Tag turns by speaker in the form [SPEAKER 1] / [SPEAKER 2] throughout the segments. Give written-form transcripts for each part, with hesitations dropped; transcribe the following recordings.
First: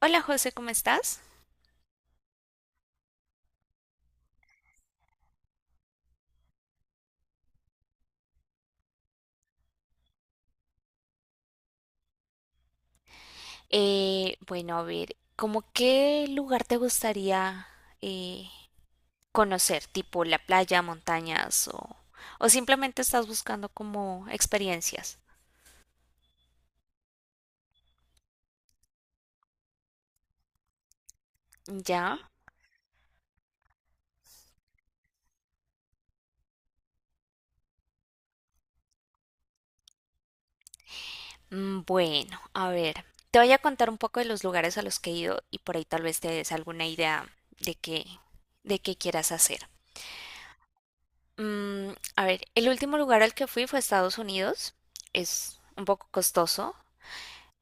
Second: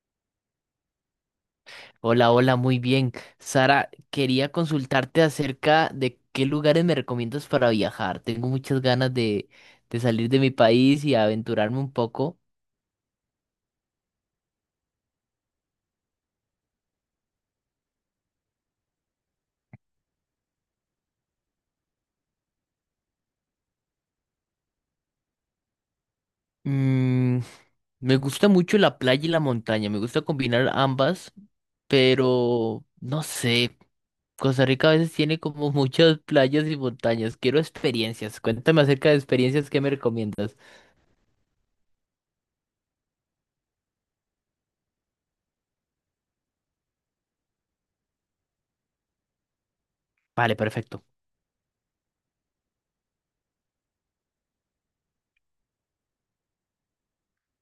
[SPEAKER 1] Hola José, ¿cómo estás?
[SPEAKER 2] Hola, hola, muy bien. Sara, quería consultarte acerca de qué lugares me recomiendas para viajar. Tengo muchas ganas de salir de mi país y aventurarme un poco.
[SPEAKER 1] Bueno, a ver, ¿cómo qué lugar te gustaría eh, conocer? ¿Tipo la playa, montañas o simplemente estás buscando como experiencias?
[SPEAKER 2] Mm, me gusta mucho la playa y la montaña, me gusta combinar ambas,
[SPEAKER 1] ¿Ya?
[SPEAKER 2] pero no sé, Costa Rica a veces tiene como muchas playas y montañas. Quiero experiencias. Cuéntame acerca de experiencias que me recomiendas.
[SPEAKER 1] Mm, bueno, a ver, te voy a contar un poco de los lugares a los que he ido y por ahí tal vez te des alguna idea de qué, de qué quieras hacer.
[SPEAKER 2] Vale, perfecto.
[SPEAKER 1] Mm, a ver, el último lugar al que fui fue a Estados Unidos. Es un poco costoso,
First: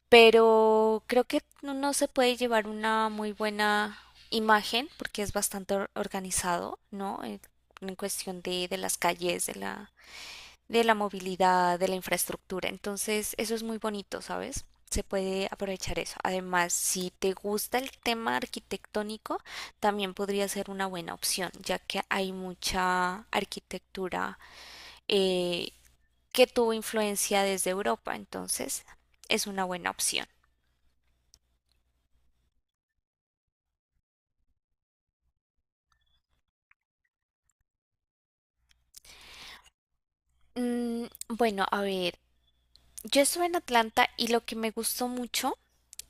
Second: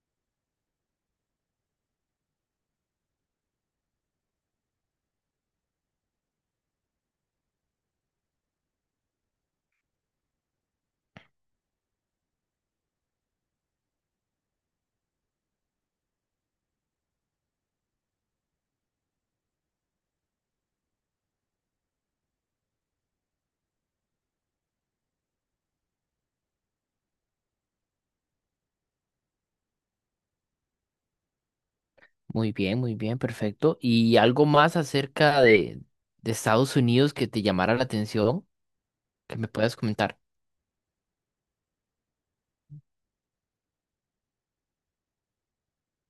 [SPEAKER 1] pero creo que no se puede llevar una muy buena imagen porque es bastante organizado, ¿no? En cuestión de las calles, de la movilidad, de la infraestructura. Entonces, eso es muy bonito, ¿sabes? Se puede aprovechar eso. Además, si te gusta el tema arquitectónico, también podría ser una buena opción, ya que hay mucha arquitectura eh, que tuvo influencia desde Europa. Entonces, es una buena opción.
[SPEAKER 2] Muy bien, perfecto. ¿Y algo más acerca de Estados Unidos que te llamara la atención, que me puedas comentar?
[SPEAKER 1] Mm, bueno, a ver, yo estuve en Atlanta y lo que me gustó mucho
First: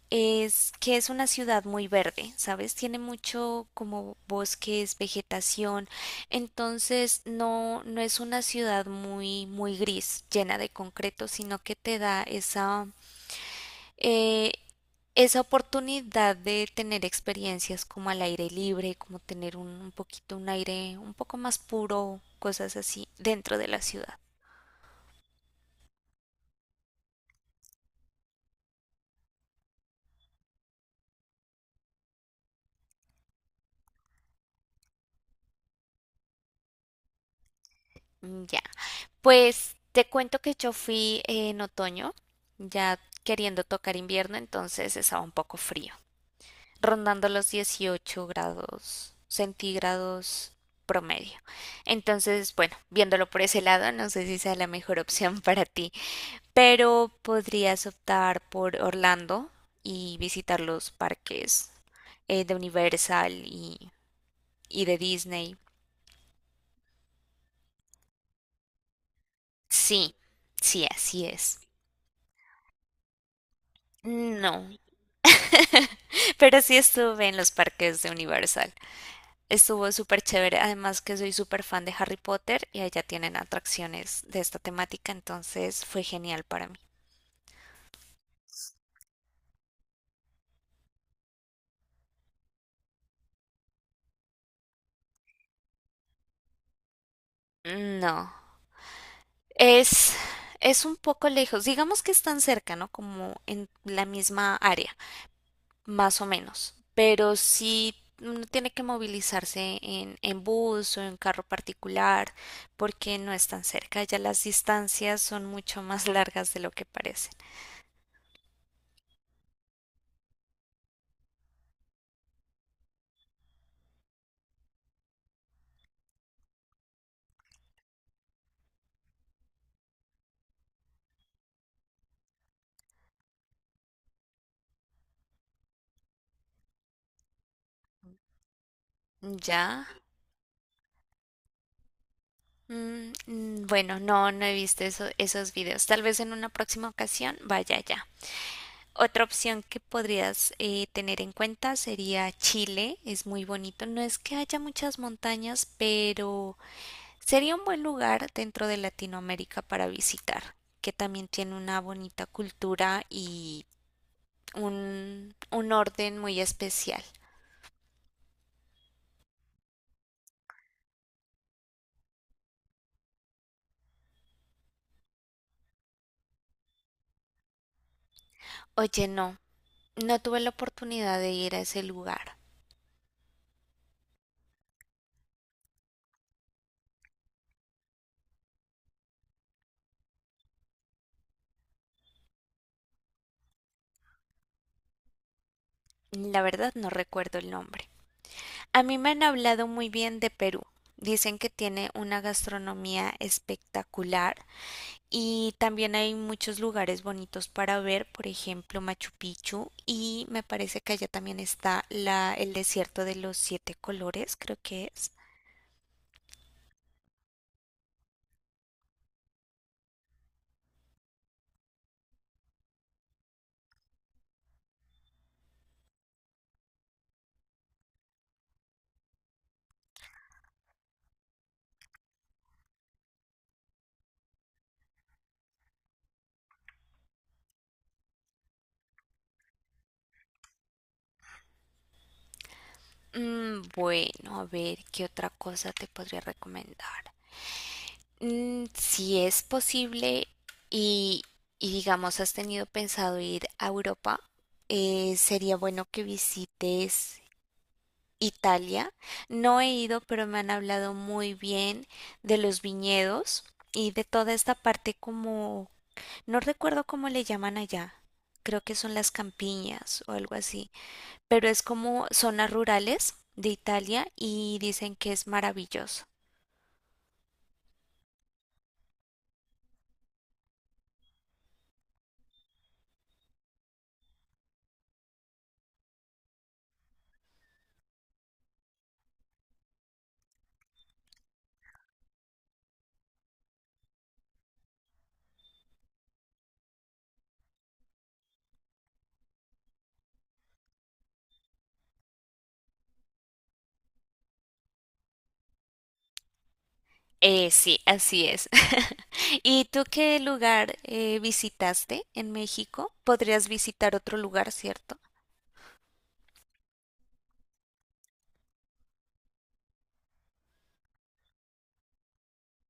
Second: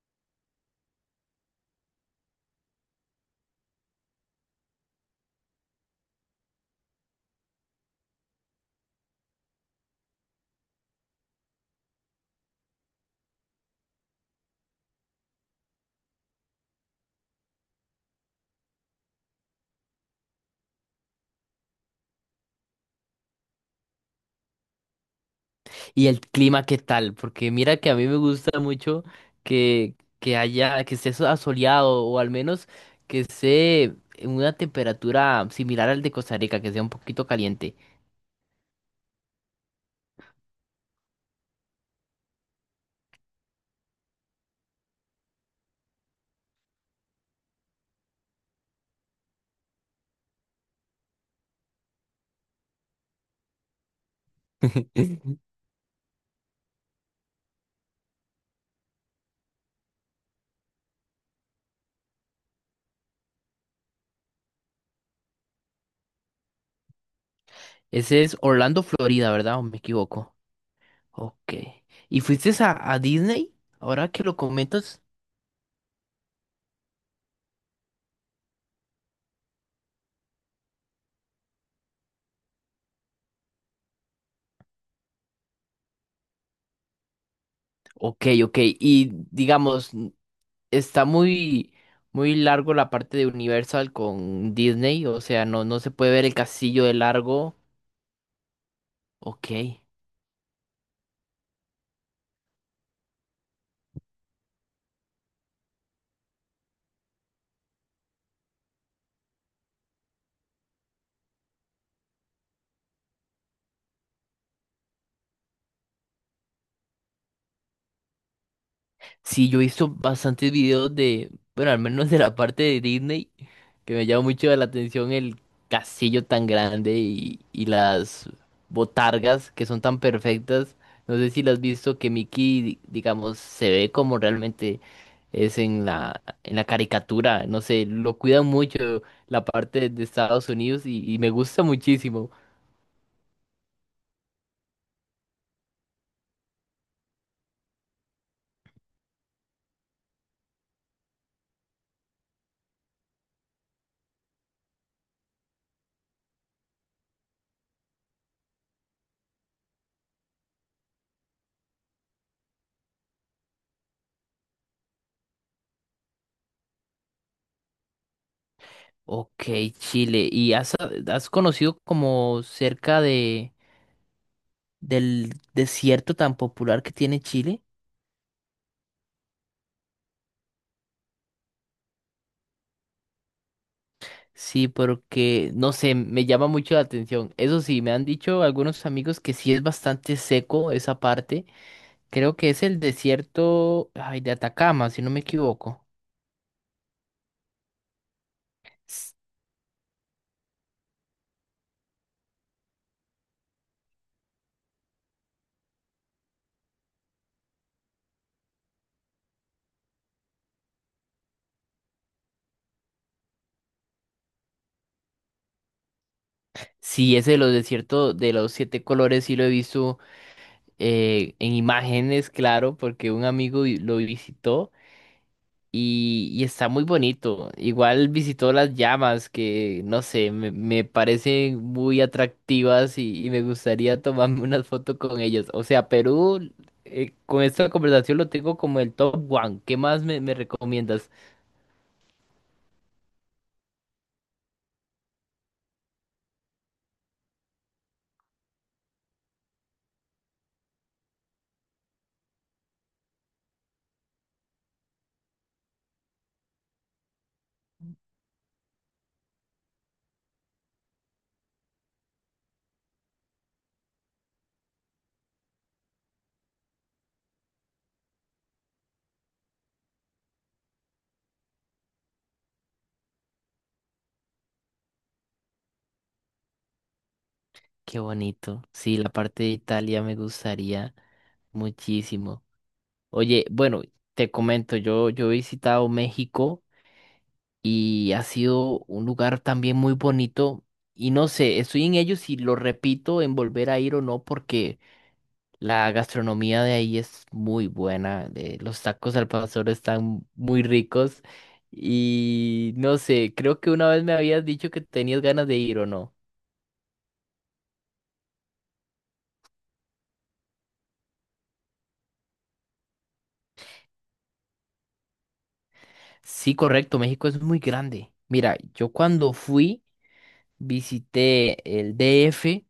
[SPEAKER 1] es que es una ciudad muy verde, ¿sabes? Tiene mucho como bosques, vegetación, entonces no es una ciudad muy gris, llena de concreto, sino que te da esa, eh, esa oportunidad de tener experiencias como al aire libre, como tener un poquito un aire un poco más puro, cosas así, dentro de la ciudad.
[SPEAKER 2] ¿Y el clima qué tal? Porque mira que a mí me gusta mucho que haya, que esté asoleado o al menos que esté en una temperatura similar al de Costa Rica, que sea un poquito caliente.
[SPEAKER 1] Mm, ya. Pues te cuento que yo fui en otoño, ya queriendo tocar invierno, entonces estaba un poco frío, rondando los 18 grados centígrados promedio. Entonces, bueno, viéndolo por ese lado, no sé si sea la mejor opción para ti, pero podrías optar por Orlando y visitar los parques de Universal y de Disney.
[SPEAKER 2] Ese es Orlando, Florida, ¿verdad? ¿O me
[SPEAKER 1] Sí,
[SPEAKER 2] equivoco?
[SPEAKER 1] sí, así
[SPEAKER 2] Ok.
[SPEAKER 1] es.
[SPEAKER 2] ¿Y fuiste a Disney? Ahora que lo
[SPEAKER 1] No,
[SPEAKER 2] comentas.
[SPEAKER 1] pero sí estuve en los parques de Universal. Estuvo súper chévere. Además que soy súper fan de Harry Potter y allá tienen atracciones de esta temática, entonces fue genial para mí.
[SPEAKER 2] Ok, ok. Y digamos está muy, muy largo la parte de Universal con Disney, o sea, no, no se puede ver el castillo de largo.
[SPEAKER 1] Mm, no,
[SPEAKER 2] Ok.
[SPEAKER 1] es, es un poco lejos. Digamos que están cerca, ¿no? Como en la misma área, más o menos. Pero sí uno tiene que movilizarse en bus o en carro particular porque no es tan cerca. Ya las distancias son mucho más largas de lo que parecen.
[SPEAKER 2] Sí, yo he visto bastantes videos de, bueno, al menos de la parte de Disney, que me llama mucho la atención el castillo tan grande y las botargas que son tan perfectas. No sé si las has visto que Mickey, digamos, se ve como realmente es en la caricatura, no sé, lo cuidan mucho la
[SPEAKER 1] Ya.
[SPEAKER 2] parte de Estados Unidos y me gusta muchísimo.
[SPEAKER 1] Mm, mm, bueno, no he visto esos videos. Tal vez en una próxima ocasión vaya allá. Otra opción que podrías tener en cuenta sería Chile. Es muy bonito. No es que haya muchas montañas, pero sería un buen lugar dentro de Latinoamérica para visitar, que también tiene una bonita cultura y un orden muy especial.
[SPEAKER 2] Ok, Chile, ¿y has, has conocido como cerca de, del desierto tan popular que tiene Chile?
[SPEAKER 1] Oye, no, no tuve la oportunidad de ir a ese lugar.
[SPEAKER 2] Sí, porque, no sé, me llama mucho la atención. Eso sí, me han dicho algunos amigos que sí es bastante seco esa parte. Creo que es el desierto, ay, de Atacama, si no me equivoco.
[SPEAKER 1] La verdad no recuerdo el nombre. A mí me han hablado muy bien de Perú. Dicen que tiene una gastronomía espectacular y también hay muchos lugares bonitos para ver, por ejemplo, Machu Picchu y me parece que allá también está el desierto de los siete colores, creo que es.
[SPEAKER 2] Sí, ese de los desiertos de los siete colores sí lo he visto en imágenes, claro, porque un amigo lo visitó y está muy bonito. Igual visitó las llamas que, no sé, me parecen muy atractivas y me gustaría tomarme una foto con ellas. O sea, Perú, con esta conversación lo tengo como el top one. ¿Qué más me recomiendas?
[SPEAKER 1] Mm, bueno, a ver, ¿qué otra cosa te podría recomendar? Mm, si es posible y, y digamos has tenido pensado ir a Europa, sería bueno que visites Italia. No he ido, pero me han hablado muy bien de los viñedos y de toda esta parte como, no recuerdo cómo le llaman allá. Creo que son las campiñas o algo así, pero es como zonas rurales de Italia y dicen que es maravilloso.
[SPEAKER 2] Qué bonito. Sí, la parte de Italia me gustaría muchísimo. Oye, bueno, te comento, yo he visitado México y ha sido un lugar también muy bonito y no sé, estoy en ello si lo repito en volver a ir o no porque la gastronomía de ahí es muy buena, los tacos al pastor están muy ricos y no sé, creo que una vez me habías dicho que tenías ganas de ir o no.
[SPEAKER 1] Sí, así es. ¿Y tú qué lugar visitaste en México? Podrías visitar otro lugar, ¿cierto?
[SPEAKER 2] Sí, correcto, México es muy grande. Mira, yo cuando fui visité el D. F.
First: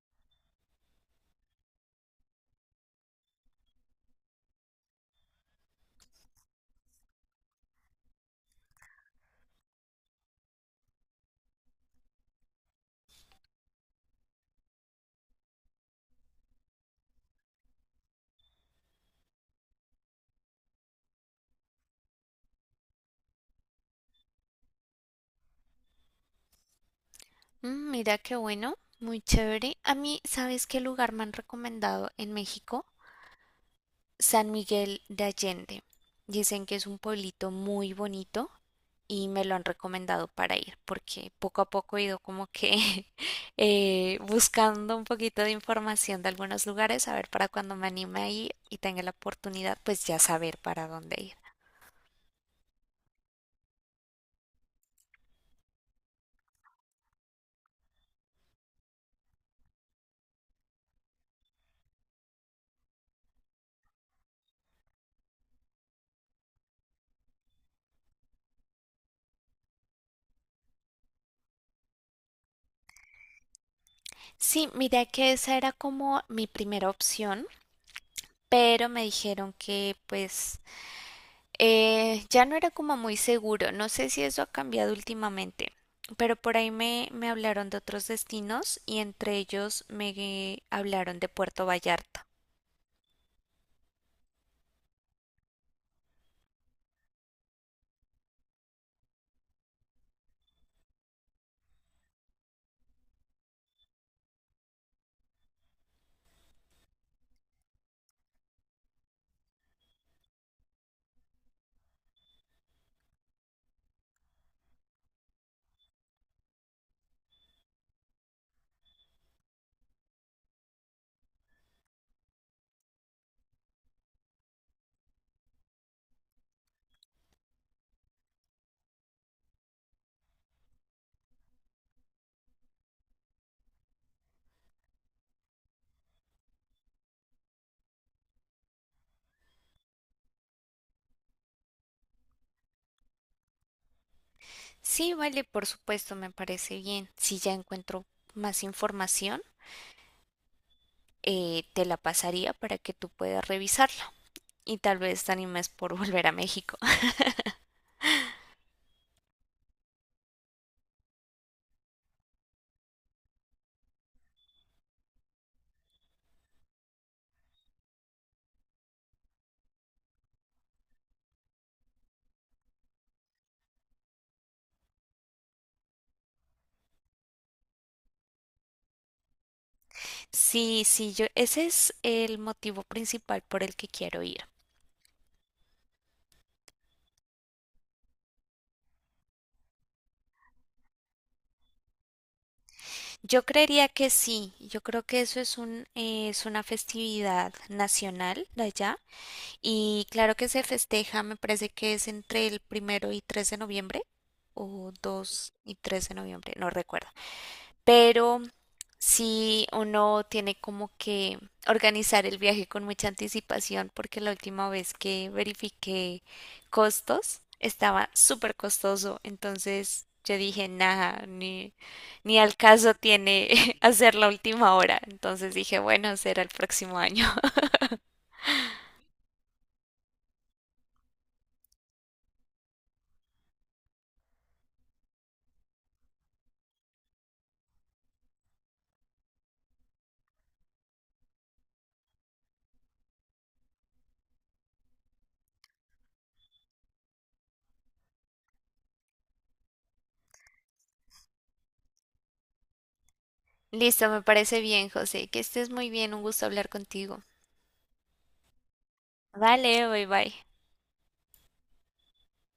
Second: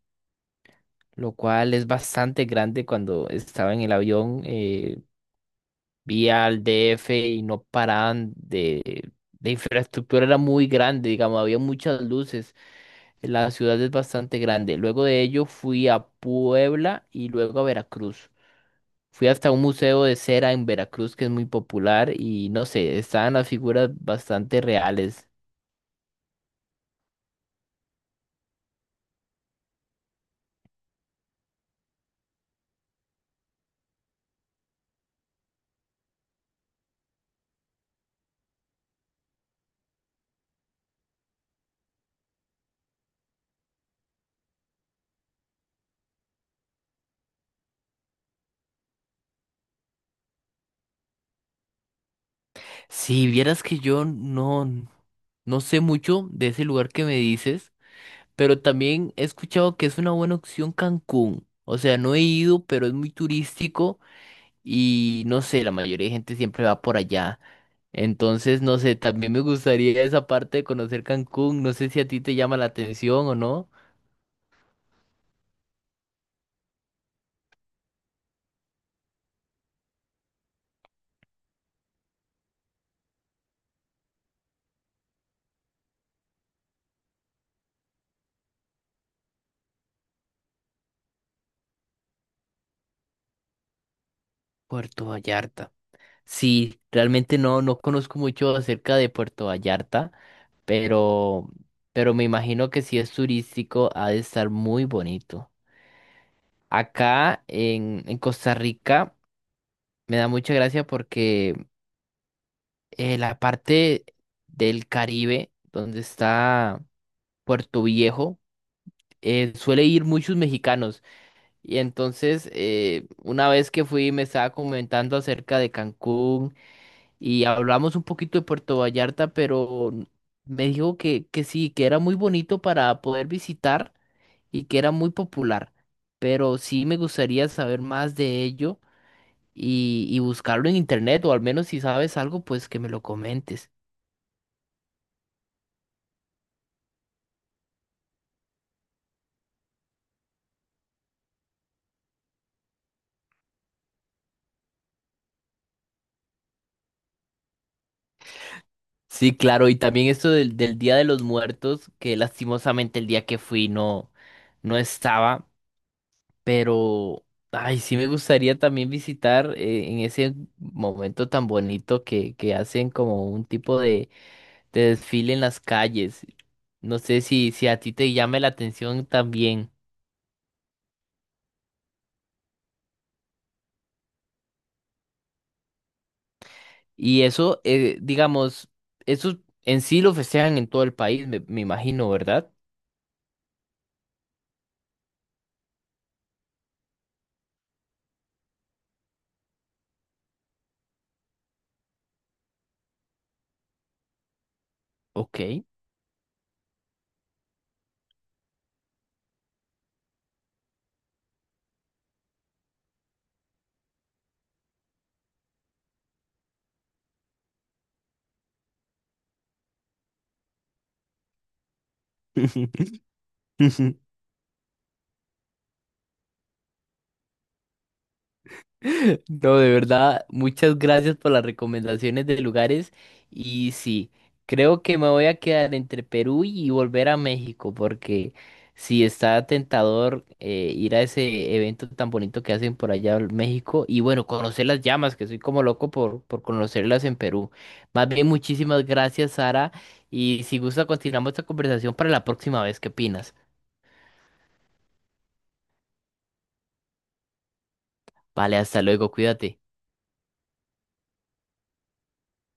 [SPEAKER 2] lo cual es bastante grande. Cuando estaba en el avión, vi al DF y no paraban de... La infraestructura era muy grande, digamos, había muchas luces. La ciudad es bastante grande. Luego de ello fui a Puebla y luego a Veracruz. Fui hasta un museo de cera en Veracruz que es muy popular y no sé, estaban las figuras bastante reales.
[SPEAKER 1] Mm, mira qué bueno, muy chévere. A mí, ¿sabes qué lugar me han recomendado en México? San Miguel de Allende. Dicen que es un pueblito muy bonito y me lo han recomendado para ir porque poco a poco he ido como que buscando un poquito de información de algunos lugares, a ver para cuando me anime a ir y tenga la oportunidad, pues ya saber para dónde ir.
[SPEAKER 2] Si vieras que yo no, no sé mucho de ese lugar que me dices. Pero también he escuchado que es una buena opción Cancún. O sea, no he ido, pero es muy turístico y no sé, la mayoría de gente siempre va por allá. Entonces, no sé, también me gustaría esa parte de conocer Cancún. No sé si a ti te llama la atención o no.
[SPEAKER 1] Sí, mira que esa era como mi primera opción, pero me dijeron que pues eh, ya no era como muy seguro, no sé si eso ha cambiado últimamente, pero por ahí me hablaron de otros destinos y entre ellos me hablaron de Puerto Vallarta.
[SPEAKER 2] Puerto Vallarta. Sí, realmente no conozco mucho acerca de Puerto Vallarta, pero, pero me imagino que si es turístico ha de estar muy bonito. Acá en Costa Rica me da mucha gracia porque la parte del Caribe, donde está Puerto Viejo, suele ir muchos mexicanos. Y entonces, una vez que fui, me estaba comentando acerca de Cancún y hablamos un poquito de Puerto Vallarta, pero me dijo que sí, que era muy bonito para poder visitar y que era muy popular. Pero sí me gustaría saber más de ello y buscarlo en internet, o al menos si sabes algo, pues que me lo comentes.
[SPEAKER 1] Sí, vale, por supuesto, me parece bien. Si ya encuentro más información, te la pasaría para que tú puedas revisarla y tal vez te animes por volver a México.
[SPEAKER 2] Sí, claro, y también esto del Día de los Muertos, que lastimosamente el día que fui no, no estaba, pero ay, sí me gustaría también visitar en ese momento tan bonito que hacen como un tipo de desfile en las calles. No sé si, si a ti te llame la atención también.
[SPEAKER 1] Sí, sí, yo, ese es el motivo principal por el que quiero ir.
[SPEAKER 2] Y eso, digamos, eso en sí lo festejan en todo el país, me imagino, ¿verdad?
[SPEAKER 1] Yo creería que sí, yo creo que eso es es una festividad nacional de allá y claro que se festeja, me parece que es entre el 1 y 3 de noviembre o dos
[SPEAKER 2] Ok.
[SPEAKER 1] y tres de noviembre, no recuerdo, pero sí uno tiene como que organizar el viaje con mucha anticipación porque la última vez que verifiqué costos estaba súper costoso, entonces yo dije, nada, ni al caso tiene hacer la última hora, entonces dije, bueno, será el próximo año.
[SPEAKER 2] No, de verdad, muchas gracias por las recomendaciones de lugares. Y sí, creo que me voy a quedar entre Perú y volver a México, porque sí está tentador ir a ese evento tan bonito que hacen por allá en México. Y bueno, conocer las llamas, que soy como loco por conocerlas en Perú. Más bien, muchísimas gracias, Sara. Y si gusta, continuamos esta conversación para la próxima vez. ¿Qué opinas?
[SPEAKER 1] Listo, me parece bien, José, que estés muy bien, un gusto hablar contigo.
[SPEAKER 2] Vale, hasta luego, cuídate.
[SPEAKER 1] Vale, bye bye.